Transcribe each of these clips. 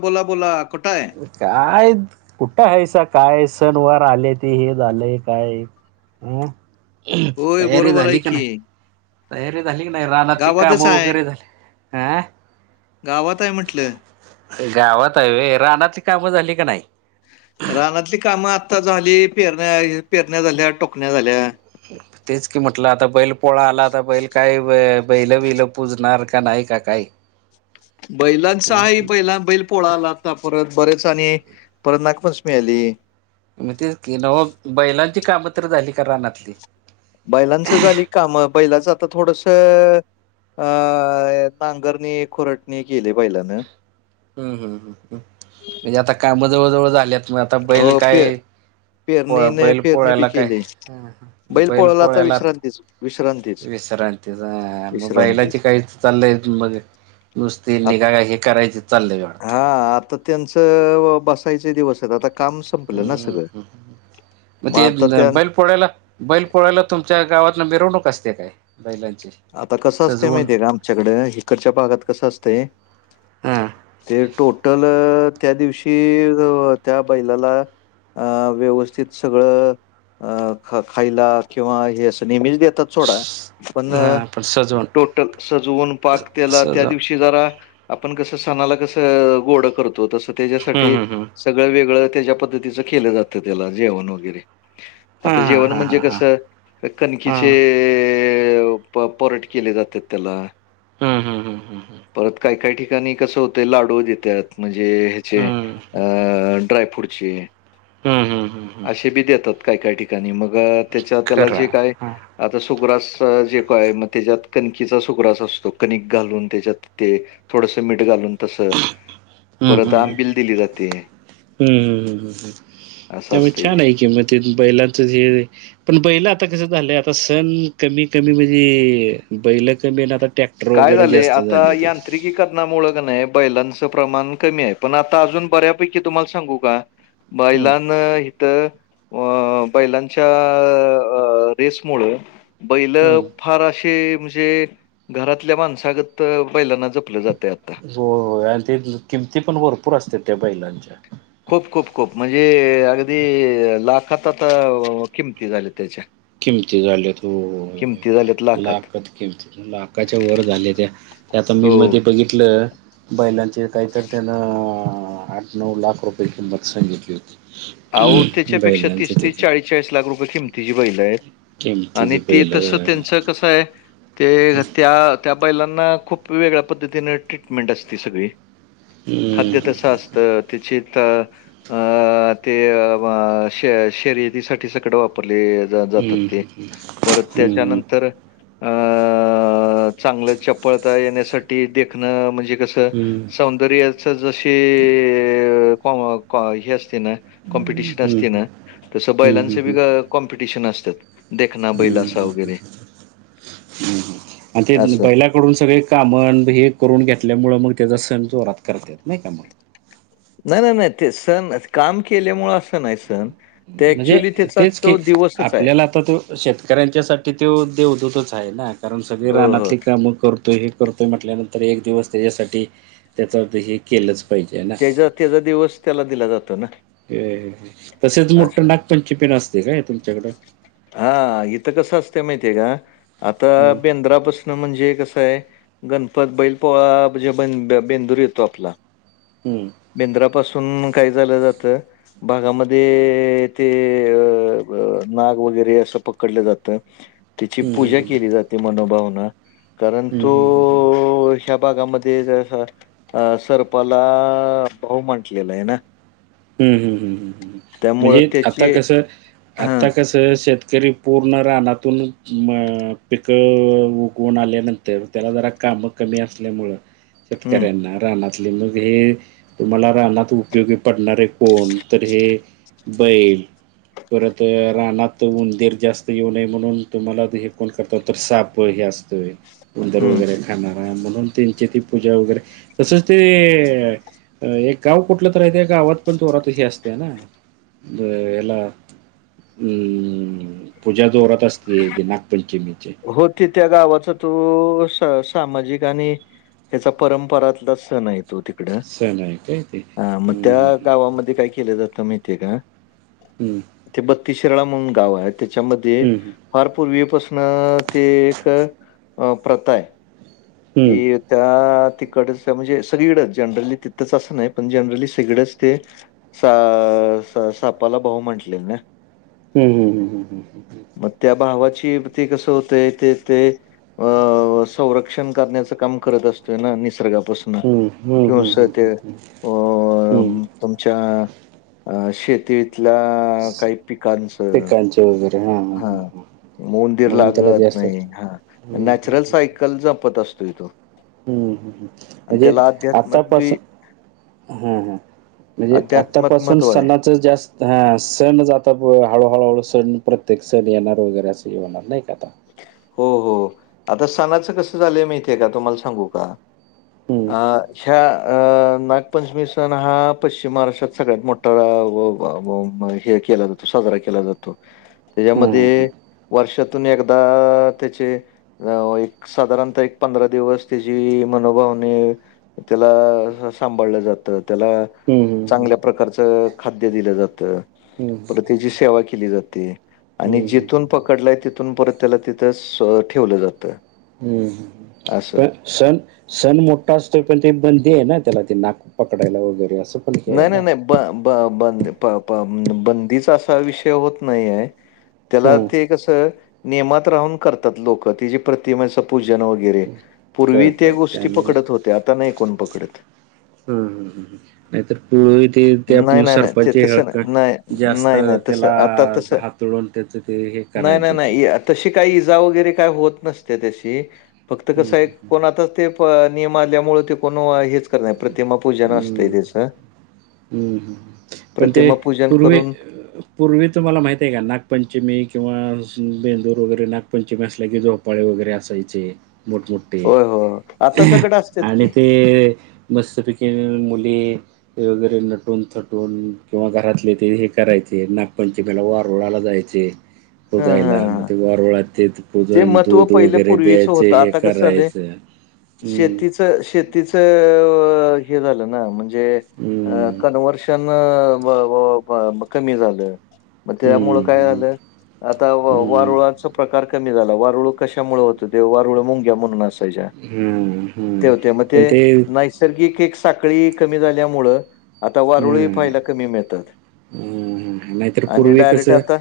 बोला बोला कुठ आहे? काय कुठं आहेसा काय सण वार आले ते हे झालंय काय? हुं होय तयारी बरोबर आहे झाली का की नाही? तयारी झाली की नाय रानातली गावातच कामं आहे वगैरे झाली अं गावात आहे म्हटलं गावात आहे व्हयं रानातली काम झाली का नायी? रानातली कामं आता झाली, पेरण्या पेरण्या झाल्या टोकण्या झाल्या. तेच की म्हटलं आता बैल पोळा आला आता बैल काय बैल बिल पुजणार का नाही का काही? बैलांचं आहे बैला बैल पोळाआला आता परत, बरेच आणि परत नागपंचमी आली. मग तेच की नव बैलांची कामं तर झाली का रानातली? बैलांचं झाली काम बैलाचं आता थोडस अ नागरणी खुरटणी केली बैलान. हुं हुं हुं म्हणजे आता काम जवळ जवळ झाल्यात मग आता बैल हो पे काय पो- पेरणीने बैल पेरणी बी पोळ्याला काय केली हा, हा. बैल पोळाला आता विश्रांतीच विश्रांत विश्रांतीचं आ मग बैलाची काहीच चाललंय मजेत? नुसती निगा राकी करायचे चाललंय. हा आता त्यांचं बसायचे दिवस आहेत आता काम संपलं ना हूं सगळं. हं म मग ते आता त्या बैल पोळ्याला बैल पोळायला तुमच्या गावातन मिरवणूक असते काय बैलांची? आता कसं असतय सजवून माहिती हेे का आमच्याकडं हिकडच्या भागात कसं असतय हां ते टोटल त्या दिवशी जव त्या बैलाला अ व्यवस्थित सगळं अ ख खायला किंवा हे असं नेहमीच देतात सोडा पण अ, [inaudible] टोटल सजवून पाक त्याला त्या सजवून दिवशी की जरा आपण कस सणाला कस गोड करतो तस हम्म, त्याच्यासाठी हम्म, हम्म. सगळं वेगळं त्याच्या पद्धतीचं केलं जातं त्याला जेवण वगैरे आता हां जेवण हां हां म्हणजे हां हां कसं कणखकीचे हां ए.... प परोठे केले जातात त्याला हूं हूं हूं! परत काही, काही, ठिकाणी कसं होतंय लाडू देतात म्हणजे चे हम्म, अ ड्राय फ्रूटचे हम्म, हम्म, हम्म, हम्म.. का काही ठिकाणी म त्याच्या त्या खरं जे आहे. काय हां आता मग त्याच्यात कनीचा सुक्रास असतो कणिक घालून त्याच्यात ते थोडस मीठ घालून तस हम्म, परत हम्म, आंबिल दिली जाते. हम्म, हम्म, हम्म, हम्म, हम्म असं त्यामुळे असतंय ते. छान आहे किमते बैलाच जे पण बैल आता कस झालं आता सण कमी, कमी म्हणजे बैल कमी आता ट्रॅक्टर काय वगैरे झालेय जास्त आता झाले यांत्रिक ते यांत्रिकी करनामुळे की नाही बैलांच प्रमाण कमी आहे पण आता अजून बऱ्यापैकी तुम्हाला सांगू का हम्म बैलांना‌ तर अ बैलांच्या रेस मुळ बैलं हम्म फाराशे म्हणजे घरातल्या माणसागत बैलांना जपलं जाते आता. हो ते किमती पण भरपूर असते त्या बैलांच्या. खूप, खूप, खूप म्हणजे अगदी लाखात आता किमती झाल्या त्याच्या. किमती झाल्यात हो किमती झाल्यात लाखात किमती लाखाच्या वर झालेल्या. आता मी हो. मध्ये बघितलं बैलांचे काहीतर त्यांना आठ, नऊ लाख रुपये किंमत सांगितली होती. अहो त्याच्यापेक्षा बैलांचे तीस, तीस, त्याच्या चाळीस, चाळीस लाख रुपये किमतीची बैल आहेत. आणि किमतीची ते बैल तसं त्यांचं कस आहे. ते त्या त्या बैलांना खूप वेगळ्या पद्धतीने ट्रीटमेंट असते सगळी खाद्य हम्म तस असतं त्याची अं ते श शर्यतीसाठी सकड वापरले जातात ते आणि परत त्याच्यानंतर अ चांगल चपळता येण्यासाठी देखण म्हणजे कस सौंदर्याच जशी हे असते ना कॉम्पिटिशन असते ना तसं बैलांच बी कॉम्पिटिशन असतात. देखना बैल असा हम्म वगैरे आणि ते असं. बैयला कडून सगळे कामन हे करून घेतल्यामुळे मग त्याचा सण जोरात करतात नाही का मग? नाही, नाही, नाही ते सण काम केल्यामुळे असं नाही सण ते म्हणजे ऍक्च्युली तेच की आपल्याला आता तो शेतकऱ्यांच्यासाठी तो देवदूतच आहे ना कारण सगळे हो, हो. रानातली कामं करतोय करतोय म्हटल्यानंतर एक दिवस त्याच्यासाठी त्याच हे केलंच पाहिजे ना त्याचा त्याचा दिवस त्याला दिला जातो ना. तसेच मोट्ट असं. नागपंचमी पण असते काय तुमच्याकड? हा इथं कस असते माहितीय हाय का आता हम्म बेंद्रापसून म्हणजे कस आहे गणपत, बैल पोळा म्हणजे ब बेंदूर येतो आपला हम्म. बेंद्रापासून मी काय झाल जात भागामध्ये ते अ नाग वगैरे असं पकडले जाता. ह [inaudible] त्याची पूजा केली जाते मनोभावन कारण हम्म तो हम्म हम्म या भागांमध्ये सरपाल ला भाऊ म्हटलेल आहे ना. हम्म, हम्म, हम्म त्यामुळं म्हणजे आता त्याची कसं हां, आता कसं त शेतकरी पूर्ण रानातून म पिकं उगवून आल्यानंतर तर त्याला जरा काम कमी असल्यामुळ हं, शेतकऱ्यांना रानातले मुग हे तुम्हाला रानात उपयोगी पडणारे कोणत तर हे बैल परत रानात उंदीर जास्त येऊ नये म्हणून तुम्हाला हे कोण करतात तर साप हे असता. [unintelligible] बंदर हं. वगैरे खाणाराय आहे म्हणून त्यांची ती पूजा वगैरे तसचं ते एक गाव कुठलं तर हाय त्या गावात पण थोड ते हे असतय ना हे हेला हम्म पूजा जोरात असते ती नागपंचमीची हो ते त्या गावाचा तो स सामाजिक आणि - ह्याचा परंपरातलाच सण हाय तो सण आहे काय ते? हा मग हं, त्या हं, गावामध्ये काय केलं जात माहितीय का हम् ते बत्तीसशिराळा म्हणून गाव आहे त्यांच्यामध्ये हं, फार पूर्वीपासन ते एक अ प्रथा हाय हं. की त्या तिकडेच म्हणजे सगळंकडे जनरली तिथंच असं नाही पण जनरली सगळंच ते सा स सापाला भाऊ म्हटलेल ना हम् हम् ह् हम हम हम ह मग त्या भावाची ती कस होतय ते ते अ संरक्षण ण्याच काम करत असतोय ना निसर्गापासून हं, हं, हं, व्यवसात ते हं, हं, अ हं. म तुमच्या अ शेतीतल्या काही पिकांचं म्हचेे होैर ह हा उंदीर लागत जास्त नाही हा हम्म, हम्म, नॅचरल सायकल कल जपत असतो तो हम्म हम् आणि म्हणजे त्याला अध्यात्मात बी आतापासून हा ह म्हणजे अध्यात्मात आतापासून महत्त्व आहे. सना तर जास्त हां सण ज च हळूहळूहळू सण प्रत्येक सण येणार वगैरे असं होणार नाही का आता हो हो आता सणाचं कसं झालंय माहितीेय का तुम्हाला सांगू का हं, आ ह्या अ नागपंचमी सण हा पश्चिम महाराष्ट्रात सगळ्यात मोठा हे केला जातो तो साजरा केला जातो [unintelligible] तेज्यामध्ये हं. वर्षातून एकदा त्याचे अ एक साधारणतः एक पंधरा दिवस तेजी मनोभावाने त्याला अ सांभाळलं जातं त्याला अ हम् चांगल्या प्रकारचं खाद्य दिलं जातं हं, हं, पर त्याची सेवा केली जाते आणि हं, हं, जिथून हं, पकडलाय तिथून परत त्याला तिथं सो ठेवलं जातं हं. हं. असं पण सण सण मोठा असतो पण ते बंदी आहे ना त्याला ते नाग पकडायला वगैरे असं पण हे आहे नाही ना. नाही नाही ब ब ब प प बंदीचा असा विषय होत नाही आहे त्याला हं, ते कसं नियमात राहून करतात लोक तिची प्रतिमा पूजन वगैरे पूर्वी त्या कळतं काय गोष्टी म्हणजे पकडत होते आता नाही कोण पकडत हं हं हं ह नाही तर पूर्वी ते त्या नाही, नाही, नाही. ते सरपंच ह तसं क नाही. नाही, हक्क जास्त नाही, नाही. तसं त्याला आता तसं ह तोडून त्याचं ते हे नाही, नाही, करायचे ते नाही. इ तशी काही इजा वगैरे काय होत नसते त्याशी फक्त हं हं कसं आहे हं. कोण आता ते नियम आल्यामुळे ते कोण हेच कर नाही प्रतिमा पूजन असतय त्याचं अ ह ह पण ते प्रतिमा पूजन पूर्वे करून पूर्वी तुम्हाला माहित आहे का नागपंचमी किंवा बेंदूर वगैरे नागपंचमी असल्या की जो झोपाळे वगैरे असायचे मोठमोठे होय, होय. आता सगळं असतात आणि की. ते है मस्तपैकी मुली ते वगैरे नटून थटून किंवा घरातले ते हे करायचे, नागपंचमीला वारूळाला जायचे. हा हा पूजायला. म हा ते वारुळात ते जे पूजन महत्त्व दूध पहिलं वगैरे पूर्वीच द्यायचं, होतं हे आता करायचं हम्म. शेतीच हे झालं ना, म्हणजे हम्म कनवर्शन अ -कमी झालं, मग त्यामुळ काय हम्म झालं? आता हम्म वारुळाच प्रकार कमी झाला. वारुळ कशामुळे होतं होते? वारुळ मुंग्या म्हणून असं तेज्या. हम्म ते हम्म होते, मग ते पण नैसर्गिक एक साखळी कमी झाल्यामुळ आता वारुळही हम्म पाहायला कमी मिळतात. हम्म नाहीतर आणि पूर्वी डायरेक्ट कसं आता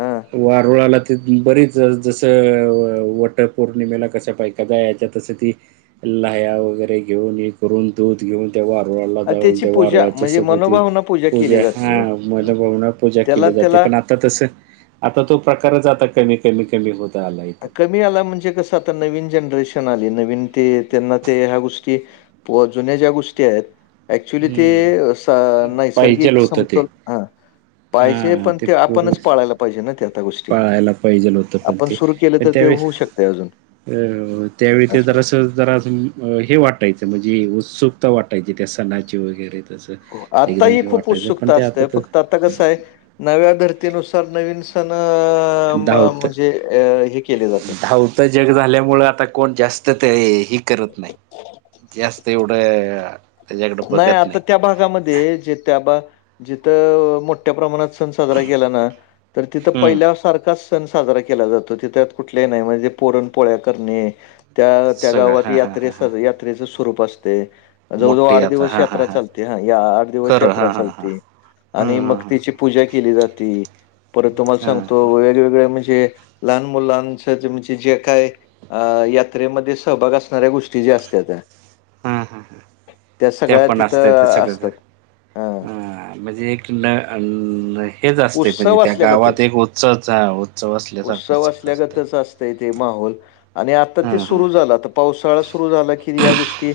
हा वारुळाला ते बरीच जसं- वट पौर्णिमेला कस बायका जायाच्या तसं ती लाह्या वगैरे घेऊन, हे करून दूध घेऊन ते वारूळाला अ, जाऊन त्याची ते पूजा वारूळाला म्हणजे तसं भवती मनोभावना केली पूजा जाते हा, हो. मनभावना पूजा त्याला केली जाते. त्याला पण आ आता तस आता तो प्रकारच आता कमी कमी कमी होत आलाय इथ. कमी आला म्हणजे कसं आता नवीन जनरेशन आली, नवीन ते त्यांना ते ह्या गोष्टी व जुन्या ज्या गोष्टी आहेत ऍक्च्युली ते हम्म स पाहिजेल नैसर्गिक होतं ते समतोल ह पाहिजे हा पण ते आपणच पूर्वी पाळायला पाहिजे ना त्या त्या गोष्टी. पाळायला पाहिजेल होतं पण आपण ते सुर केलं पण तर ते त्यावेळेस होऊ शकत अजून, अस. त जरा हे वाटायचं म्हणजे उत्सुकता वाटायची, त्या सणाची वगैरे तसं. आत्ता एकदम ही हे खूप वाटायचं पण उत्सुकता ते आता असते, तर फक्त आता कसय, नव्या धर्तीनुसार नवीन सण म - म धावतं म्हणजे हे केले जातात धावतं जग झाल्यामुळे आता कोण जास्त ते हे करत नाही जास्त एवढं त्याच्याकडं नाही बघत आता त्या भागामध्ये जे त्या बा, जिथ मोठ्या प्रमाणात सण साजरा केलं ना, तर तिथ हं. पहिल्या सारखाच सण साजरा केला जातो त त्यात कुठले नाही म्हणजे पोरण पोळ्या करणे त्या त्या सगळं गावात हां, हां, यात्रे यात्रेचं स्वरूप असतय.. मोठे या दिवस यात्रा चालत्या, या आठ दिवस यात्रा हां, हां, हां. चालती. हं, आणि मग हं, हं. तीची पूजा केली जाती. परत तुम्हाला हं, सांगतो हं. वेगवेगळ्या म्हणजे लहान मुलांच म्हणजे जे काय अ- यात्रेमध्ये सहभाग असणाऱ्या गोष्टी ज्या असत्यात्या हा हा. त्या पण असत्यात्या तिथं सगळं जर असतात. हा हं म्हणजे एक न- नई हेच असतय पाहिजे उत्सव त्या गावात असल्यागतच एक उत्सवचा उत्सव उत्सव असल्यासारखंच असतंय. असल्यागतच ते माहोल. आणि आता ते हां, हां. सुरू झालं आता पावसाळा सुरु झाला की ह्या गोष्टी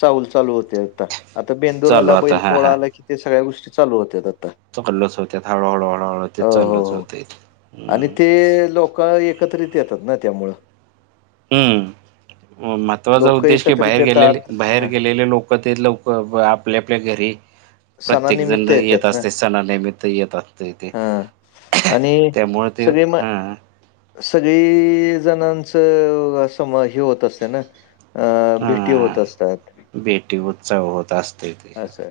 चाहूल चालू होते आता आता. आता बेंदूर चालू आला, आता बैल हां, पोळा हां. आला कि ते सगळ्या गोष्टी चालू होत्यात आता. चालूच होत्यात, हळूहळू हळूहळू ते हो हो चालच हो. होतय. आणि ते लोक एकत्रित येतात ना त्यामुळं. हम्म महत्त्वाचा लोक उद्देश की एकत्रित बाहेर येतात. गेलेले, बाहेर हा गेलेले लोक ते लवक आपल्या आपल्या घरी प्रत्येक जण सणानिमित्त येत येतात ना असतय सणानिमित्त येत असतं ते इथे, हा आणि त्यामुळ ते सगळे म हां सगळी जणांच अस म, हे होत असते ना. अ भेटी हां. होत असतात. भेटी उत्सव होत असते ते. असं.